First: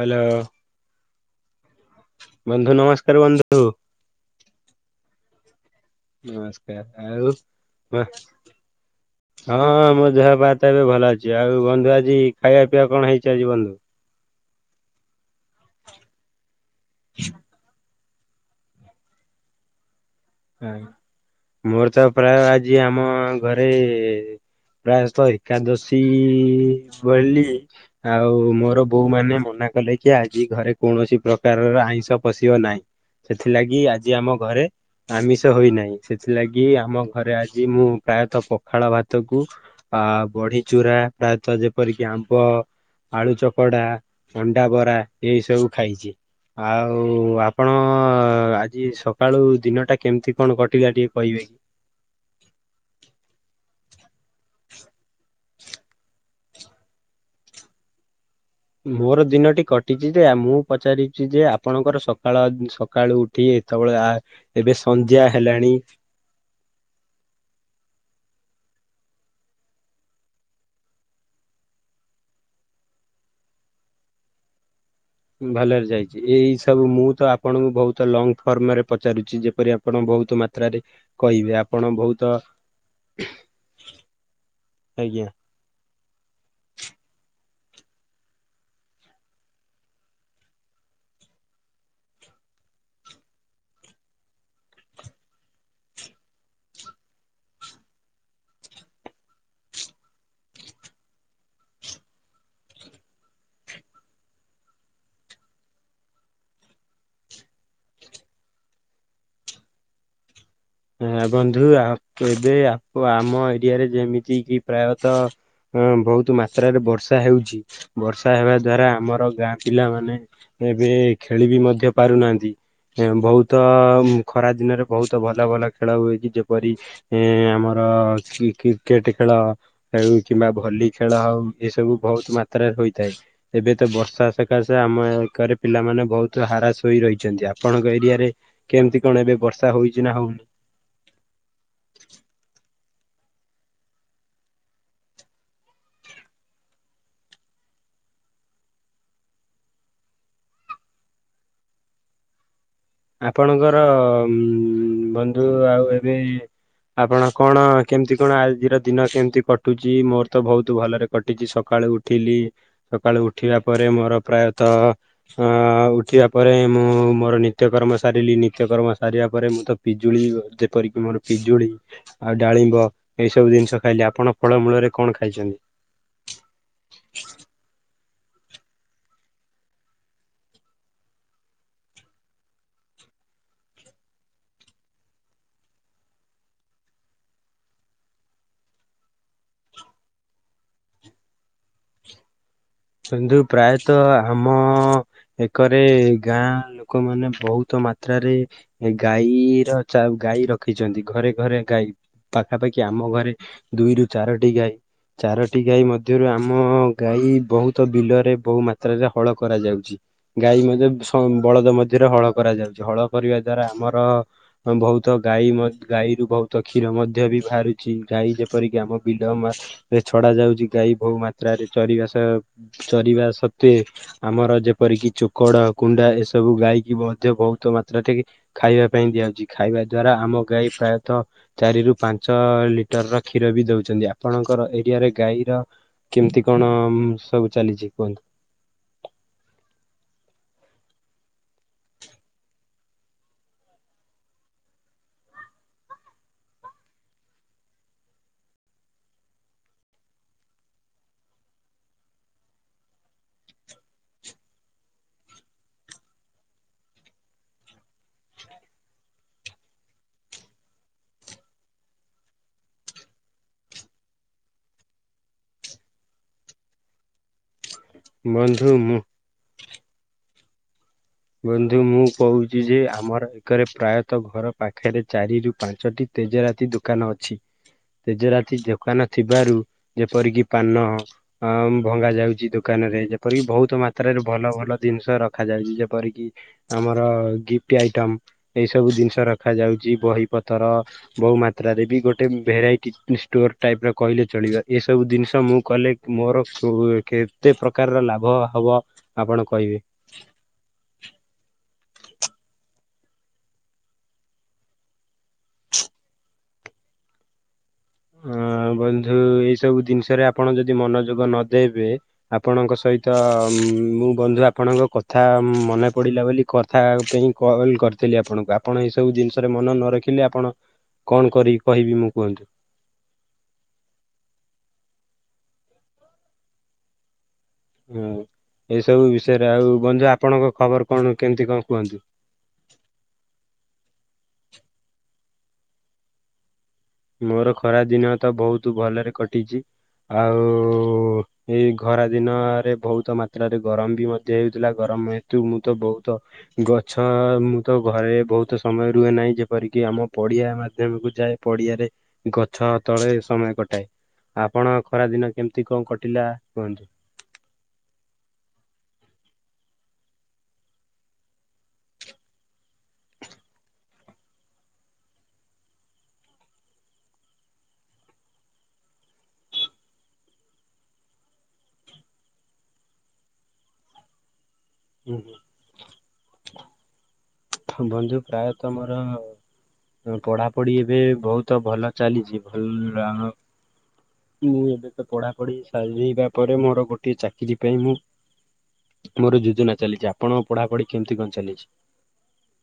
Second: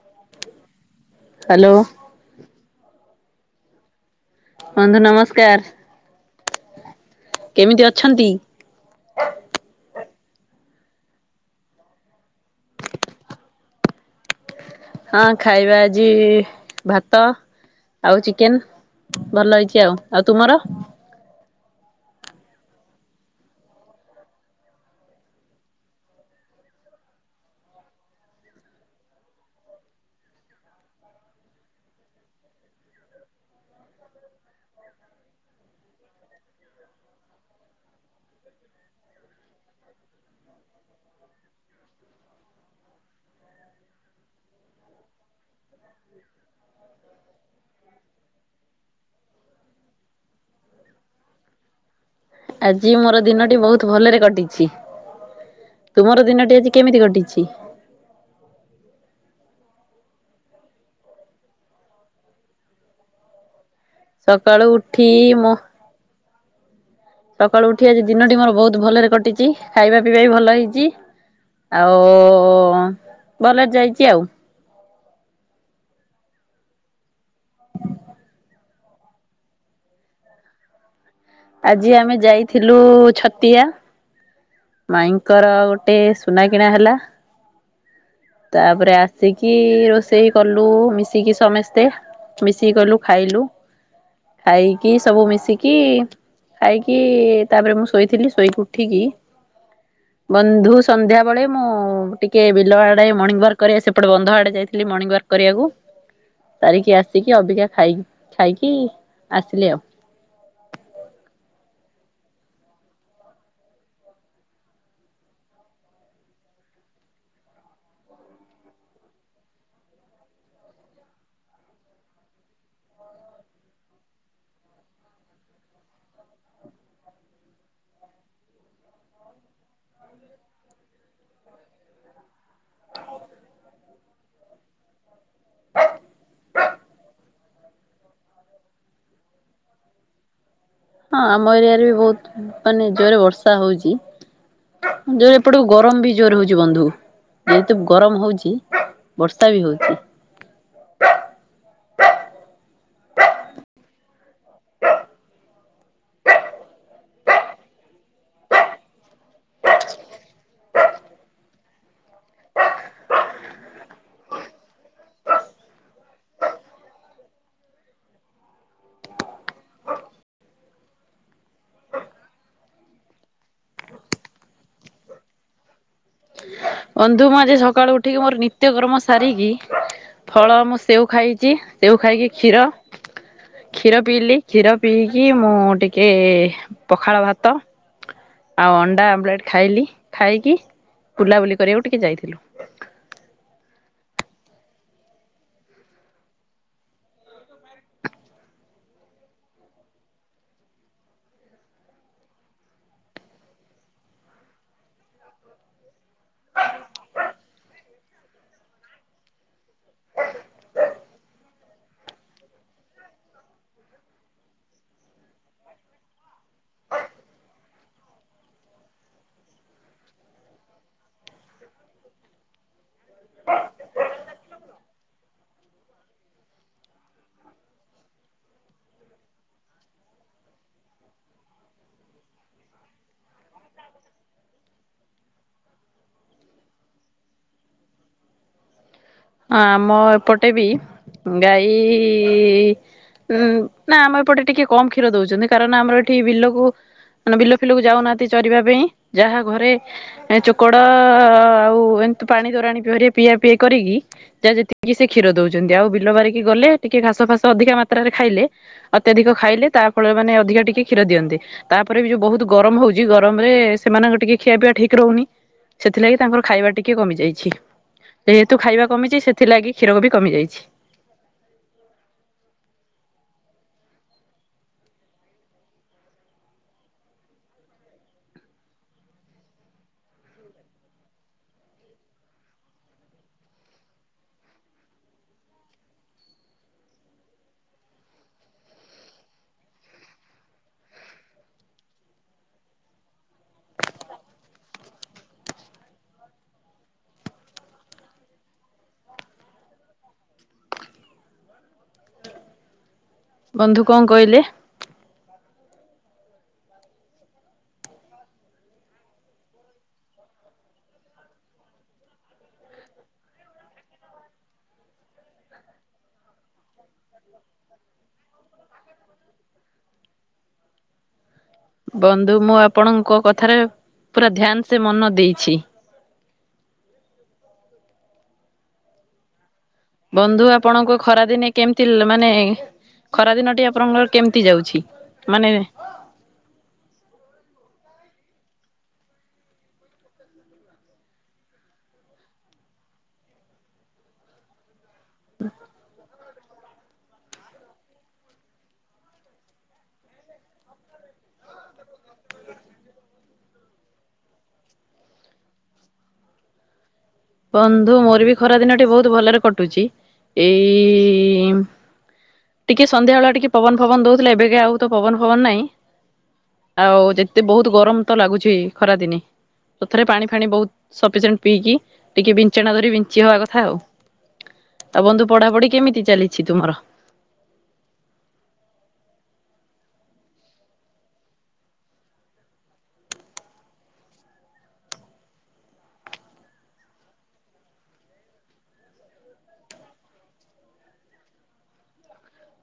Hello hello [inaudible] ବନ୍ଧୁ ନମସ୍କାର ବନ୍ଧୁ। ବନ୍ଧୁ ନମସ୍କାର। ନମସ୍କାର ଆଉ କେମିତି ମ ଅଛନ୍ତି? ହଁ ମ ଯ ବା ତ ଏବେ ଭଲ ଅଛି। ଆଉ ବନ୍ଧୁ ଆଜି ଖାଇବା ପିଇବା କଣ ହେଇଛି ଆଜି ବନ୍ଧୁ? ହଁ ଖାଇବା ଆଜି ଭାତ ଆଉ ଚିକେନ ଭଲ ହେଇଚି ଆ ହ ମୋର ତ ପ୍ରାୟ ଆଜି ଆମ ଘରେ ପ୍ରାୟତଃ ଏକାଦଶୀ ଭଳି ଆଉ ମୋର ବୋଉ ମାନେ ମ କଲେ କି ଆଜି ଘରେ କୌଣସି ପ୍ରକାରର ଆଇଁଷ ପଶିବ ନାହିଁ। ସେଥିଲାଗି ଆଜି ଆମ ଘରେ ଆମିଷ ହୋଇନାହିଁ। ସେଥିଲାଗି ଆମ ଘରେ ଆଜି ମୁଁ ପ୍ରାୟତଃ ପଖାଳ ଭାତକୁ ଆ ବଢି ଚୁରା ପ୍ରାୟତଃ ଯେପରିକି ଆମ୍ବ ଆଳୁ ଚପଡା ଅଣ୍ଡା ବରା ଏଇ ସବୁ ଖାଇଛି। ଆଉ ଆପଣ ଆଜି ସକାଳୁ ଦିନଟା କେମିତି କଣ କଟିଲା ଟିକେ କହିବେ କି? ଆଜି ମୋର ଦିନଟି ବହୁତ ଭଲରେ କଟିଛି। ତୁମର ଦିନଟି ଆଜି କେମିତି କଟିଛି? ମୋର ଦିନଟି କଟିଛି ଯେ ମୁଁ ପଚାରୁଛି ଯେ ଆପଣଙ୍କର ସକାଳ ସକାଳୁ ଉଠି ତାବେଳେ ଆ ସକାଳୁ ଏବେ ଉଠି ସନ୍ଧ୍ୟା ମୋ ହେଲାଣି ସକାଳୁ ଉଠି ଆଜି ଦିନଟି ମୋର ବହୁତ ଭଲରେ କଟିଛି ଖାଇବା ପିଇବା ବି ଭଲ ହେଇଚି। ଆଉ ଭଲେରେ ଯାଇଛି ଆଉ। ଭଲରେ ଯାଇଛି ଏଇ ସବୁ ମୁଁ ତ ଆପଣଙ୍କୁ ବହୁତ ଲଙ୍ଗ ଫର୍ମରେ ପଚାରୁଛି ଯେପରି ଆପଣ ବହୁତ ମାତ୍ରାରେ କହିବେ ଆଜି ଆପଣ ଆମେ ବହୁତ ଯାଇଥିଲୁ ଛତିଆ ଆଜ୍ଞା। ମାଇଙ୍କର ଗୋଟେ ସୁନା କିିଣା ହେଲା। [unintelligible] ତାପରେ ଆସିକି ରୋଷେଇ କଲୁ ମିଶିକି ସମସ୍ତେ। ମିଶିକି କଲୁ ଖାଇଲୁ ଖାଇକି ସବୁ ମିଶିକି ଖାଇକି ତାପରେ ମୁଁ ଶୋଇଥିଲି ଶୋଇକି ଉଠିକି ହ। ବନ୍ଧୁ ସନ୍ଧ୍ୟାବେଳେ ମୁଁ ଟିକେ ବିଲ ଆଡେ ମର୍ଣ୍ଣିଂ ୱାକ କରିବା ସେପଟେ ବନ୍ଧ ଆଡେ ଯାଇଥିଲି ମର୍ଣିଂ ୱକା କରିବାକୁ। ସାରିକି ଆସିକି ଅବିକା ଖାଇ ଖାଇକି ଆସିଲେ ଆଉ। ହିଁ ବନ୍ଧୁ ଏବେ ଆମ ଏରିଆରେ ଯେମିତି କି ପ୍ରାୟତଃ ହଁ ବହୁତ ମାତ୍ରାରେ ବର୍ଷା ହେଉଛି ବର୍ଷା ହେବା ଦ୍ଵାରା ଆମର ଗାଁ ପିଲାମାନେ ଏବେ ଖେଳି ବି ମଧ୍ୟ ପାରୁନାହାନ୍ତି ବହୁତ ଖରା ଦିନରେ ବହୁତ ଭଲ ଭଲ ଖେଳ ହୁଏ କି ଯେପରି ଆମର କ୍ରିକେଟ ଖେଳୁ କିମ୍ବା ଭଲି ଖେଳ ହଉ ଏସବୁ ବହୁତ ମାତ୍ରାରେ ହୋଇଥାଏ ଏବେ ତ ବର୍ଷା ସକାଶ ଆମ କରେ ପିଲାମାନେ ବହୁତ ହ୍ରାସ ହୋଇ ରହିଛନ୍ତି ଆପଣଙ୍କ ଏରିଆରେ କେମିତି କଣ ଏବେ ବର୍ଷା ହ ହଁ ଆମ ଏରିଆରେ ବି ବହୁତ ମାନେ ଜୋରରେ ବର୍ଷା ହୋଉଚି? ଯୋରେ ଏପଟକୁ ଗରମ ବି ଜୋରେ ହୋଉଚି ବନ୍ଧୁ। ଯେହେତୁ ଗରମ ହୋଉଚି ବର୍ଷା ବି ହୋଉଚି। [unintelligible] ଆପଣଙ୍କର ବନ୍ଧୁ ଆଉ ଏବେ ଆପଣ କଣ କେମତି କଣ ଆଜିର ଦିନ କେମିତି କଟୁଚି ମୋରୋ ତ ବୋହୁତ ଭଲରେ କଟିଚି ସକା କାଳୁ ଉଠିଲି ସକାଳୁ ଉଠିବା ପରେ ମୋର ପ୍ରାୟତଃ ଅଁ ଉଠିବା ପରେ ହିଁ ମୁଁ ମୋରୋ ନିତ୍ୟ ନିତ୍ୟ କର୍ମ ସାରିଲି ନିତ୍ୟ କର୍ମ ସାରିବା ପରେ ମୁଁ ତ ପିଜୁଳି ଯେପରି କି ମୋର ପିଜୁଳି ଆଉ ଡାଳି ଳିମ୍ବ ଏଇ ସବୁ ଜିନିଷ ଖାଇଲେ ଆପଣ ଫଳମୂଳରେ କଣ ଖାଇଛନ୍ତି। ବନ୍ଧୁ ମୁଁ ଆଜି ସକାଳୁ ଉଠିକି ମୋର ନିତ୍ୟ କର୍ମ ସାରିକି ଫଳ ମୁଁ ସେଓ ଖାଇଛି ସେଓ ଖାଇକି କ୍ଷୀର କ୍ଷୀର ପିଇଲି କ୍ଷୀର ପିଇକି ମୁଁ ଟିକେ ପଖାଳ ଭାତ ଆଉ ଅଣ୍ଡା ଆବଲେଟ ଖାଇଲି ଖାଇକି ବୁଲାବୁଲି କରିବାକୁ ଟିକେ ଯାଇଥିଲୁ। ବନ୍ଧୁ ପ୍ରାୟତଃ ଆମ ଏକରେ ଗାଁ ଲୋକମାନେ ବୋହୁତ ମାତ୍ରାରେ ଗାଈର ଚା ଗାଈ ରଖିଛନ୍ତି ଘରେ ଘରେ ଗାଈ ପାଖାପାଖି ଆମ ଘରେ ଦୁଇରୁ ଚାରଟି ଗାଈ ଚାରୋଟି ଗାଈ ମଧ୍ୟରୁ ଆମ ଗାଈ ବୋହୁ ତ ବିଲରେ ବୋହୁ ମାତ୍ରାରେ ହଳ କରାଯାଉଛି ଗାଈ ମଧ୍ୟ ଶ ବଳଦ ମଧ୍ୟରେ ହଳ କରାଯାଉଛି। ହଳ କରିବା ଦ୍ଵାରା ଆମର ବୋହୁତ ଗାଈ ମ ଗାଈରୁ ବୋହୁତ କ୍ଷୀର ମଧ୍ୟ ବି ବାହାରୁ ଛି ଗାଈ ଯେପରିକି ଆମ ବିଲ ମା ରେ ଛଡା ଯାଉଛି ଗାଈ ବୋହୂ ମାତ୍ରାରେ ଚରିବା ସହ ଚରିବା ସତ୍ତ୍ୱେ ଆମର ଯେ ଯେପରିକି ଚୋକଡ କୁଣ୍ଡା ଏସବୁ ଗାଈକି ମଧ୍ୟ ବୋହୁତ ମାତ୍ରା ଟ ଖାଇବା ପାଇଁ ଦିଆଯାଉଛି ଖାଇବା ଦ୍ଵାରା ଆମ ଗାଈ ପ୍ରାୟତଃ ଚାରି ରୁ ପାଞ୍ଚ ଲିଟରର କ୍ଷୀର ବି ଦୋଉଛନ୍ତି ଆପଣଙ୍କର ଏରିଆରେ ଗାଈର କେମିତି କଣ ସବୁ ଚାଲିଚି କୁହନ୍ତୁ? ଆମ ଏପଟେ ବି ଗାଈ ଉଁ ନା ଆମ ଏପଟେ ଟିକେ କମ୍ କ୍ଷୀର ଦୋଉଛନ୍ତି କାରଣ ଆମର ଏଠି ବିଲକୁ ମାନେ ବିଲ ଫିଲକୁ ଯାଉନାହାନ୍ତି ଚରିବା ପାଇଁ ଯାହା ଘରେ ଚୋକଡ ଆଉ କିନ୍ତୁ ପାଣି ତୋରାଣି ପି ହାରିକା ପିଆ ପିଇ କରିକି ଯାହା ଯେତିକି ସେ କ୍ଷୀର ଦୋଉଚନ୍ତି ଆଉ ବିଲ ବାରିକି ଗଲେ ଟିକେ ଘାସ ଫାସ ଅଧିକା ମାତ୍ରାରେ ଖାଇଲେ ଆଉ ଅତ୍ୟାଧିକ ଖାଇଲେ ତା ଫଳରେ ମାନେ ଅଧିକ ଟିକେ କ୍ଷୀର ଦିଅନ୍ତେ ତାପରେ ବି ଯୋଉ ବୋହୁତ ଗରମ ହୋଉଚି ଗରମରେ ସେମାନେ ତାଙ୍କ ଟିକେ ଖିଆ ପିଇବା ଠିକ୍ ରୋହୁନି ସେଥିଲାଗି ତାଙ୍କର ଖାଇବା ଟିକେ କମି ଯାଇଛି ବନ୍ଧୁ। ମୁଁ କମିଚି ସେଥିଲାଗି କ୍ଷୀରକୁ ବି କମି ଯାଇଛି। ବନ୍ଧୁ ମୁଁ କୋହୁଚି ଯେ ଆମର ଏକରେ ପ୍ରାୟତଃ ଘର ପାଖରେ ଚାରି ରୁ ପାଞ୍ଚଟି ତେଜରାତି ଦୂକାନ ଅଛି। ତେଜରାତି ଦୋକାନ ଥିବାରୁ ଯେପରିକି ପାନ ଅ ଭଙ୍ଗା ଯାଉଛି ଦୋକାନ ନେରେ ଯେପରିକି ବୋହୁତ ମାତ୍ରାରେ ଭଲ ଭଲ ଜିନିଷ ରଖାଯାଉଛି ଯେପରିକି କି ଆମର ଗିଫ୍ଟ ଆଇଟମ୍ ଏଇ ସବୁ ଜିନିଷ ରଖାଯାଉଚି ବହି ପତର ବୋହୂ ମାତ୍ରାରେ ବି ଗୋଟେ ଭେରାଇଟି ଷ୍ଟୋର ଟାଇପ୍ ର କହିଲେ ଚଳିବା ଏସବୁ ଦିନ୍ସ ମୁଁ କଲେ ମୋର କୋଉ କେତେ ପ୍ରକାରର ଲାଭ ହବ ଆପଣ କହିବେ ବନ୍ଧୁ କଁ କହିଲେ? ଅଁ। ବନ୍ଧୁ ଏଇ ସବୁ ଜିନିଷରେ ଆପଣ ଯଦି ମନଯୋଗ ନଦେବେ ଆପଣଙ୍କ ସହିତ ମୁଁ ବନ୍ଧୁ ଆପଣଙ୍କ କଥା ମନେ ପଡ଼ିଲା ବୋଲି କଥା ପେଇଁ କଲ୍ କରିଥିଲି ଆପଣଙ୍କୁ ଆ ଆପଣ ଏଇ ସବୁ ଜିନିଷରେ ମନ ନ ରଖିଲେ ଆପଣ କଣ କରିବି କହିବି ମୁଁ କୁହନ୍ତୁ? ଆପଣଙ୍କ କଥାରେ ପୁରା ଧ୍ୟାନ ସେ ମନ ଦେଇଛି। ହୁଁ ଏଇସବୁ ବିଷୟରେ ଆଉ ବନ୍ଧୁ ଖବର ଆପଣଙ୍କ କଣ ଖରାଦିନେ କଣ କେମିତି କୁହନ୍ତୁ? ଲା ମାନେ ଖରା ଦିନଟି ଆପଣଙ୍କର କେମିତି ଯାଉଛି ମାନେ ମୋରୋ ଖରା ଦିନ ତ ବୋହୁତୁ ଭଲରେ କଟିଚି। ଆଉ ଏଇ ଖରା ଦିନରେ ବୋହୁତ ମାତ୍ରାରେ ଗରମ ବି ମଧ୍ୟ ହେଉଥିଲା। ଗରମ ହେତୁ ମୁଁ ତ ବୋହୁତ ଗଛ ମୁଁ ତ ଘରେ ବୋହୁତ ସମୟ ରୁହେ ନାହିଁ ଯେପରିକି ଆମ ପଡିଆ ମାଧ୍ୟମକୁ ଯାଏ ପଡିଆରେ ଗଛ ତଳେ ସମୟ କଟାଏ। ଆପଣଙ୍କ ଖରା ଦିନ କେମିତି କଣ କଟିଲା କୁହନ୍ତୁ? ବନ୍ଧୁ ମୋର ବି ଖରା ଦିନଟି ବହୁତ ଭଲରେ କଟୁଛି ଏଇ ଟିକେ ସନ୍ଧ୍ୟା ବେଳ ଟିକେ ପବନ ଫବନ ଦଉଥିଲା ଏବେ କି ଆଉ ତ ପବନ ଫବନ ନାଇଁ ଆଉ ଯେତେ ବହୁତ ଗରମ ତ ଲାଗୁଛି ଖରାଦିନେ। ଥରେ ପାଣି ଫାଣି ବହୁତ ସପିସେଣ୍ଡ ପିଇକି ଟିକେ ବିଞ୍ଚଣା ଧରି ବିଞ୍ଚି ହବା କଥା ଆଉ। ତ ବନ୍ଧୁ ପଢାପଢି କେମିତି ଚାଲିଛି ତୁମର? ବନ୍ଧୁ ପ୍ରାୟତଃ ମୋର ପଢା଼ପଢି଼ ଏବେ ବହୁତ ଭଲ ଚାଲିଛି ଭଲ ମୁଁ ଏବେ ତ ପଢାପଢି ସ ହେଇବା ପରେ ମୋର ଗୋଟଏ ଚାକିରି ପାଇଁ ମୁଁ ମୋର ଯୋଜନା ଚାଲିଛି ଆପଣଙ୍କ ପଢାପଢି କେମିତି କଣ ଚାଲିଛି?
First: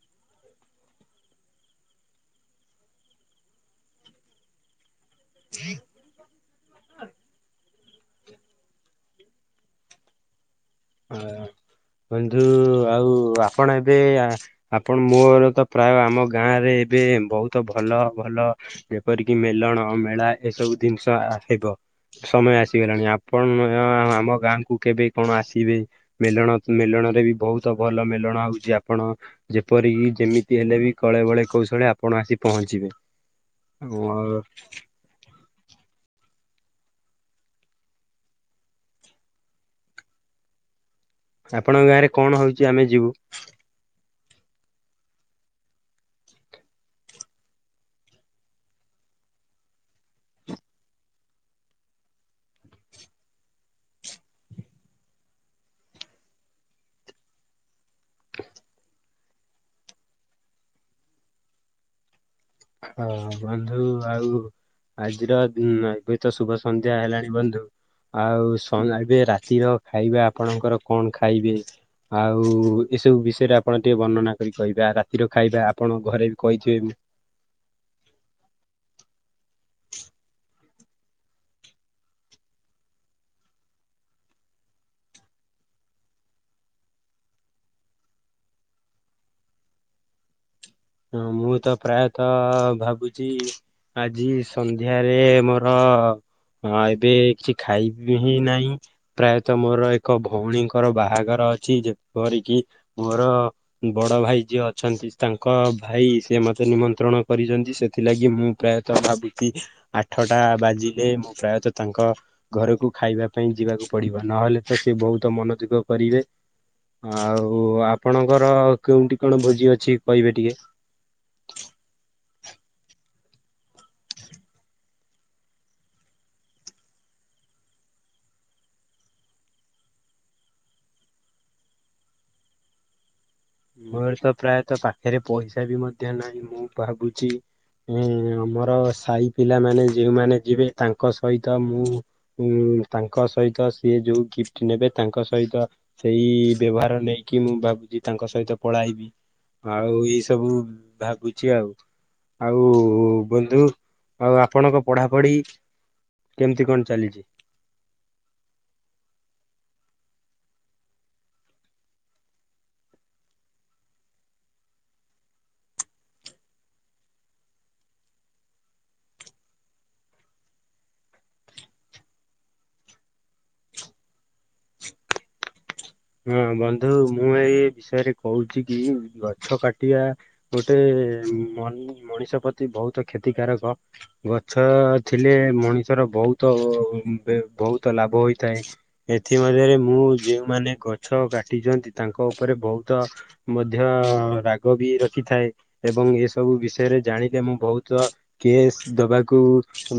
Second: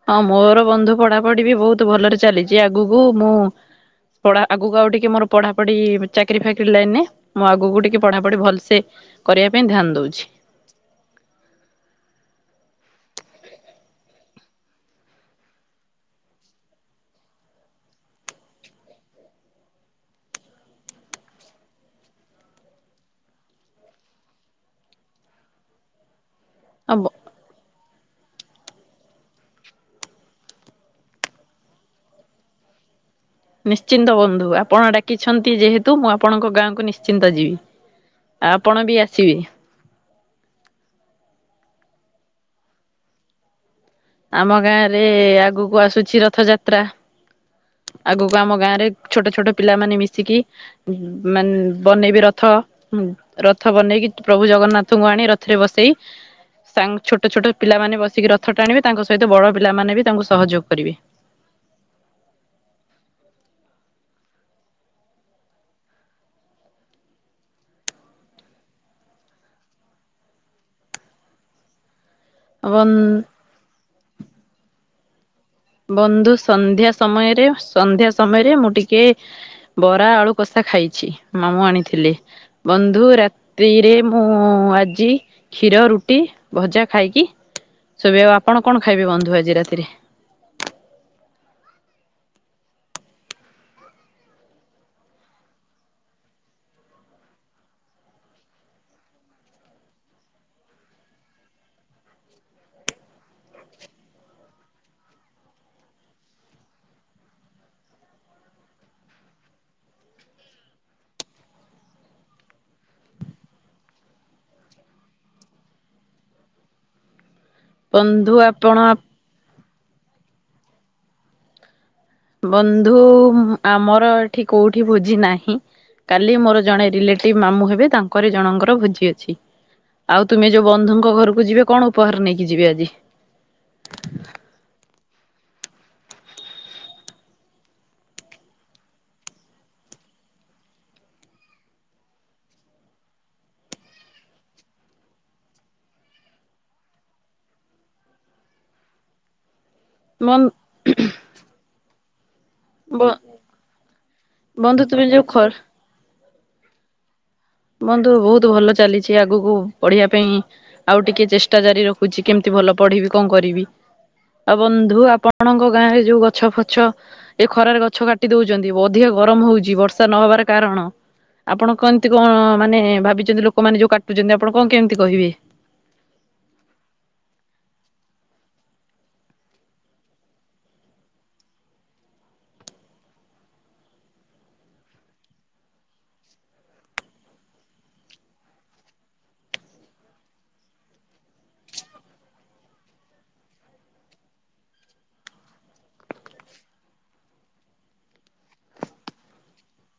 ହଁ ମୋର ବନ୍ଧୁ ପଢାପଢି ବି ବହୁତ ଭଲରେ ଚାଲିଛି ଆଗକୁ ମୁଁ ପଢା ଆଗକୁ ଆଉ ଟିକେ ମୋର ପଢାପଢି ଚାକିରି ଫାକିରି ଲାଇନରେ ମୁଁ ଆଗକୁ ଟିକେ ପଢାପଢି ଭଲସେ କରିବା ପାଇଁ ଧ୍ୟାନ ଦଉଛି। ହୁଁ। ବନ୍ଧୁ ଆଉ ଆପଣ ଏବେ ଆପଣ ମୋର ତ ପ୍ରାୟ ଆମ ଗାଁ ରେ ଏବେ ବହୁତ ଭଲ ଭଲ ଯେପରିକି ମେଲଣ ମେଳା ଏସବୁ ଜିନିଷ ହେବ। ସମୟ ଆସିଗଲାଣି ଆପଣ ଆମ ଗାଁ କୁ କେବେ କଣ ଆସି ଥିବେ ମେଳଣ ଆଉ ମେଳଣରେ ବି ବହୁତ। ଭଲ ମେଲଣା ହଉଛି ଆପଣ ଯେପରିକି ଯେମିତି ହେଲେ ବି କଳେ ବଳେ କୌଶଳେ ଆପଣ ଆସି ପହଞ୍ଚି ନିଶ୍ଚିନ୍ତ ବନ୍ଧୁ ଆପଣ ଡାକିଛନ୍ତି ଯେହେତୁ ମୁଁ ଆପଣଙ୍କ ଗାଁକୁ ନିଶ୍ଚିନ୍ତ ଯିବି ଆ ଆପଣ ବି ଆସିବେ? ଆପଣଙ୍କ ଗାଁରେ କଣ ହଉଛି ଆମେ ଯିବୁ। ଆମ ଗାଁ ରେ ଆଗକୁ ଆସୁଛି ରଥଯାତ୍ରା। ଆଗକୁ ଆମ ଗାଁରେ ଛୋଟ ଛୋଟ ପିଲାମାନେ ମିଶିକି ମାନେ ବନେଇବେ ରଥ। ରଥ ବନେଇକି ପ୍ରଭୁ ଜଗନ୍ନାଥଙ୍କୁ ଆଣି ରଥରେ ବସେଇ ସାଙ୍ଗ ଛୋଟ ଛୋଟ ପିଲାମାନୋ ବସିକି ରଥ ଟାଣିବେ। ତାଙ୍କ ସହିତ ବଡ ପିଲାମାନେ ବି ତାଙ୍କୁ ସହଯୋଗ କରିବେ। ହଁ ବନ୍ଧୁ ଆଉ ଆଜିର ଏବେ ତ ଶୁଭ ସନ୍ଧ୍ୟା ହେଲାଣି ବନ୍ଧୁ। ଆଉ ସେ ଵଅ ଏବେ ରାତିର ଖାଇବା ଆପଣଙ୍କର କଣ ଖାଇବେ? ଆଉ ବନ୍ ଏସବୁ ବିଷୟରେ ଆପଣ ଟିକେ ବର୍ଣନା କରି କହିବ । ବନ୍ଧୁ ସନ୍ଧ୍ୟା ସମୟରେ ସନ୍ଧ୍ୟା ସମୟରେ ମୁଁ ଟିକେ ବରା ଆଳୁ କଷା ଖାଇଛି ମାମୁଁ ଆଣିଥିଲେ। ବନ୍ଧୁ ରାତିିରେ ମୁଁ ଆଜି କ୍ଷୀର ରୁଟି ଭଜା ଖାଇକି ଶବେ ଆଉ ଆପଣ କଣ ଖାଇବେ ବନ୍ଧୁ ଆଜି ରାତିରେ ହଁ ମୁଁ ତ ପ୍ରାୟତ ଭାବୁଛି ଆଜି ସନ୍ଧ୍ୟାରେ ଏ ମୋର ହଁ ଏବେ କିଛି ଖାଇବି ହିଁ ନାହିଁ ପ୍ରାୟତ ମୋର ଏକ ଭଉଣୀଙ୍କର ବାହାଘର ଅଛି ଯେପରିକି ମୋର ବଡ଼ ଭାଇ ଯିଏ ଅଛନ୍ତି ତା ଙ୍କ ଭାଇ ସେ ମତେ ନିମନ୍ତ୍ରଣ କରିଛନ୍ତି ସେଥିଲାଗି ମୁଁ ପ୍ରାୟତଃ ଭାବୁଛି ଆଠଟା ବାଜିଲେ ମୁଁ ପ୍ରାୟତ ତାଙ୍କ ଘରକୁ ଖାଇବା ପାଇଁ ଯିବାକୁ ପଡ଼ିବ ନହେଲେ ତ ସେ ବହୁତ୍ ମ ମନ ଦୁଃଖ କରିବେ ଆଉ। ଓ ବନ୍ଧୁ ଆପଣଙ୍କର ଆପଣ କୋଉଠି କଣ ଭୋଜି ଅଛି କହିବେ ଟିକେ। ବନ୍ଧୁ ଆମର ଏଠି କୋଉଠି ଭୋଜି ନାହିଁ। କାଲି ମୋର ଜଣେ ରିଲେଟିଭ୍ ମାମୁଁ ହେବେ ତାଙ୍କର ଜଣଙ୍କର ଭୋଜି ଅଛି। ଆଉ ତୁମେ ଯୋଉ ବନ୍ଧୁଙ୍କ ଘରକୁ ଯିବେ କଣ ଉପହାର ନେଇକି ଯିବେ ଆଜି। ମୋର ତ ପ୍ରାୟତ ପାଖରେ ପଇସା ବି ମଧ୍ୟ ନାହିଁ ମୁଁ ଭାବୁଚି ହୁଁ ଆମର ସାହି ପିଲାମାନେ ଯେଉଁମାନେ ଯିବେ ତାଙ୍କ ସହିତ ମୁଁ ତାଙ୍କ ସହିତ ସିଏ ଯୋଉ ଗିଫ୍ଟ ନେବେ ତାଙ୍କ ସହିତ ସେଇ ବେଭାର ନେଇକି ମୁଁ ଭାବୁଛି ତାଙ୍କ ସହିତ ପଳାଇବି ଆଉ ଏଇ ବନ୍ ସବୁ ଭାବୁଛି ଆଉ। ଆଉ ବ ବନ୍ଧୁ ଆଉ ଆପଣଙ୍କ ବନ୍ଧୁ ତୁମେ ଯୋଉ ପଢ଼ାପଢ଼ି ଖ କେମିତି କଣ ଚାଲିଛି? ବନ୍ଧୁ ବହୁତ୍ ଭଲ ଚାଲିଛି ଆଗକୁ ପଢ଼ିବା ପାଇଁ ଆଉ ଟିକେ ଚେଷ୍ଟା ଜାରି ରଖୁଛି କେମିତି ଭଲ ପଢ଼ିବି କଣ କରିବି‌। ଆଉ ବନ୍ଧୁ ଆପଣଙ୍କ ଗାଁରେ ଯୋଉ ଗଛ ଫଛ ଏ ଖରାରେ ଗଛ କାଟି ଦଉଛନ୍ତି ଅଧିକା ଗରମ ହଉଛି ବର୍ଷା ନ ହେବାର କାରଣ ଆପଣ କ କଣ ମାନେ ଭାବିଛନ୍ତି ଲୋକମାନେ ଯୋଉ କାଟୁଚନ୍ତି ଆପଣ କଣ କେମିତି କହିବେ। ହଁ ବନ୍ଧୁ! ମୁଁ ଏଇ ବିଷୟରେ କହୁଛି କି! ଗଛ କାଟିଆ ଗୋଟେ ଏ ମନ୍-ମଣିଷ ପ୍ରତି ବହୁତ କ୍ଷତିକାରକ ଗଛ ଥିଲେ ମଣିଷ ବହୁତ ବେ ବହୁତ ଲାଭ ହୋଇଥାଏ। ଏଥି ମଧ୍ୟରେ ମୁଁ ଯେଉଁ ମାନେ ଗଛ କାଟିଛନ୍ତି, ତାଙ୍କ ଉପରେ ବହୁତ ମଧ୍ୟ-ଅ ରାଗ ବି ରଖିଥାଏ। ଏବଂ ଏସବୁ ବିଷୟରେ ଜାଣିଲେ ମୁଁ ବହୁତ କେସ୍ ଦବାକୁ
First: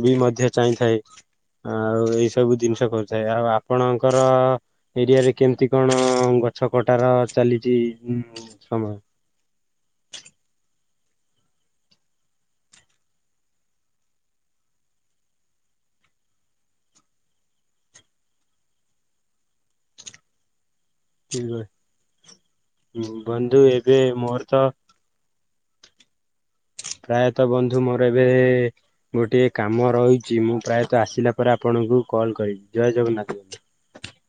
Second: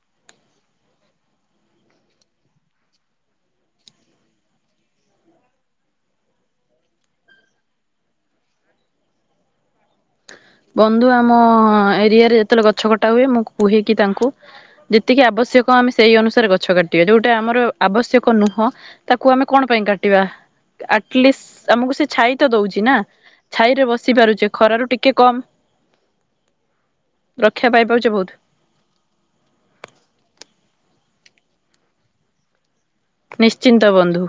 ବି ମଧ୍ୟ ଚାହିଁଥା ଏ। ଆଉ ଏଇ ସବୁ ଜିନିଷ କରୁଥାଏ। ଆଉ ଆପଣଙ୍କର ଏରିଆ ରେ କେମତି କଣ ଗଛ କଟାର ଚାଲିଛି ଉ ସମୟ? ବନ୍ଧୁ ଆମ-ଅ ଏରିଆରେ ଯେତେବେଳେ ଗଛ କଟା ହୁଏ ମୁଁ କୁହେ କି ତାଙ୍କୁ ଯେତିକି ଆବଶ୍ୟକ ଆମେ ସେଇ ଅନୁସାରେ ଗଛ କାଟିବା। ଯୋଉଟା ଆମର ଆବଶ୍ୟକ ନୁହଁ, ତାକୁ ଆମେ କଣ ପାଇଁ କାଟିବା? ଆଟଲିଷ୍ ଆମକୁ ସେ ଛାଇ ତ ଦଉଛି ନା ବନ୍ଧୁ ଛାଇ ରେ ଏବେ ବସି ମୋର ପାରୁଛେ ତ ଖରାରୁ ଟିକେ କମ ପ୍ରାୟତଃ ରକ୍ଷା ବନ୍ଧୁ ମୋର ପାଇପାରୁଛେ ବହୁତ ଏବେ-ଏ ଗୋଟିଏ କାମ ରହିଛି। ମୁଁ ପ୍ରାୟଃ ତ ଆସିଲା ପରେ ଆପଣଙ୍କୁ କଲ୍ କରିବି। ଜୟ ଜଗନ୍ନାଥ। ନିଶ୍ଚିନ୍ତ ବନ୍ଧୁ।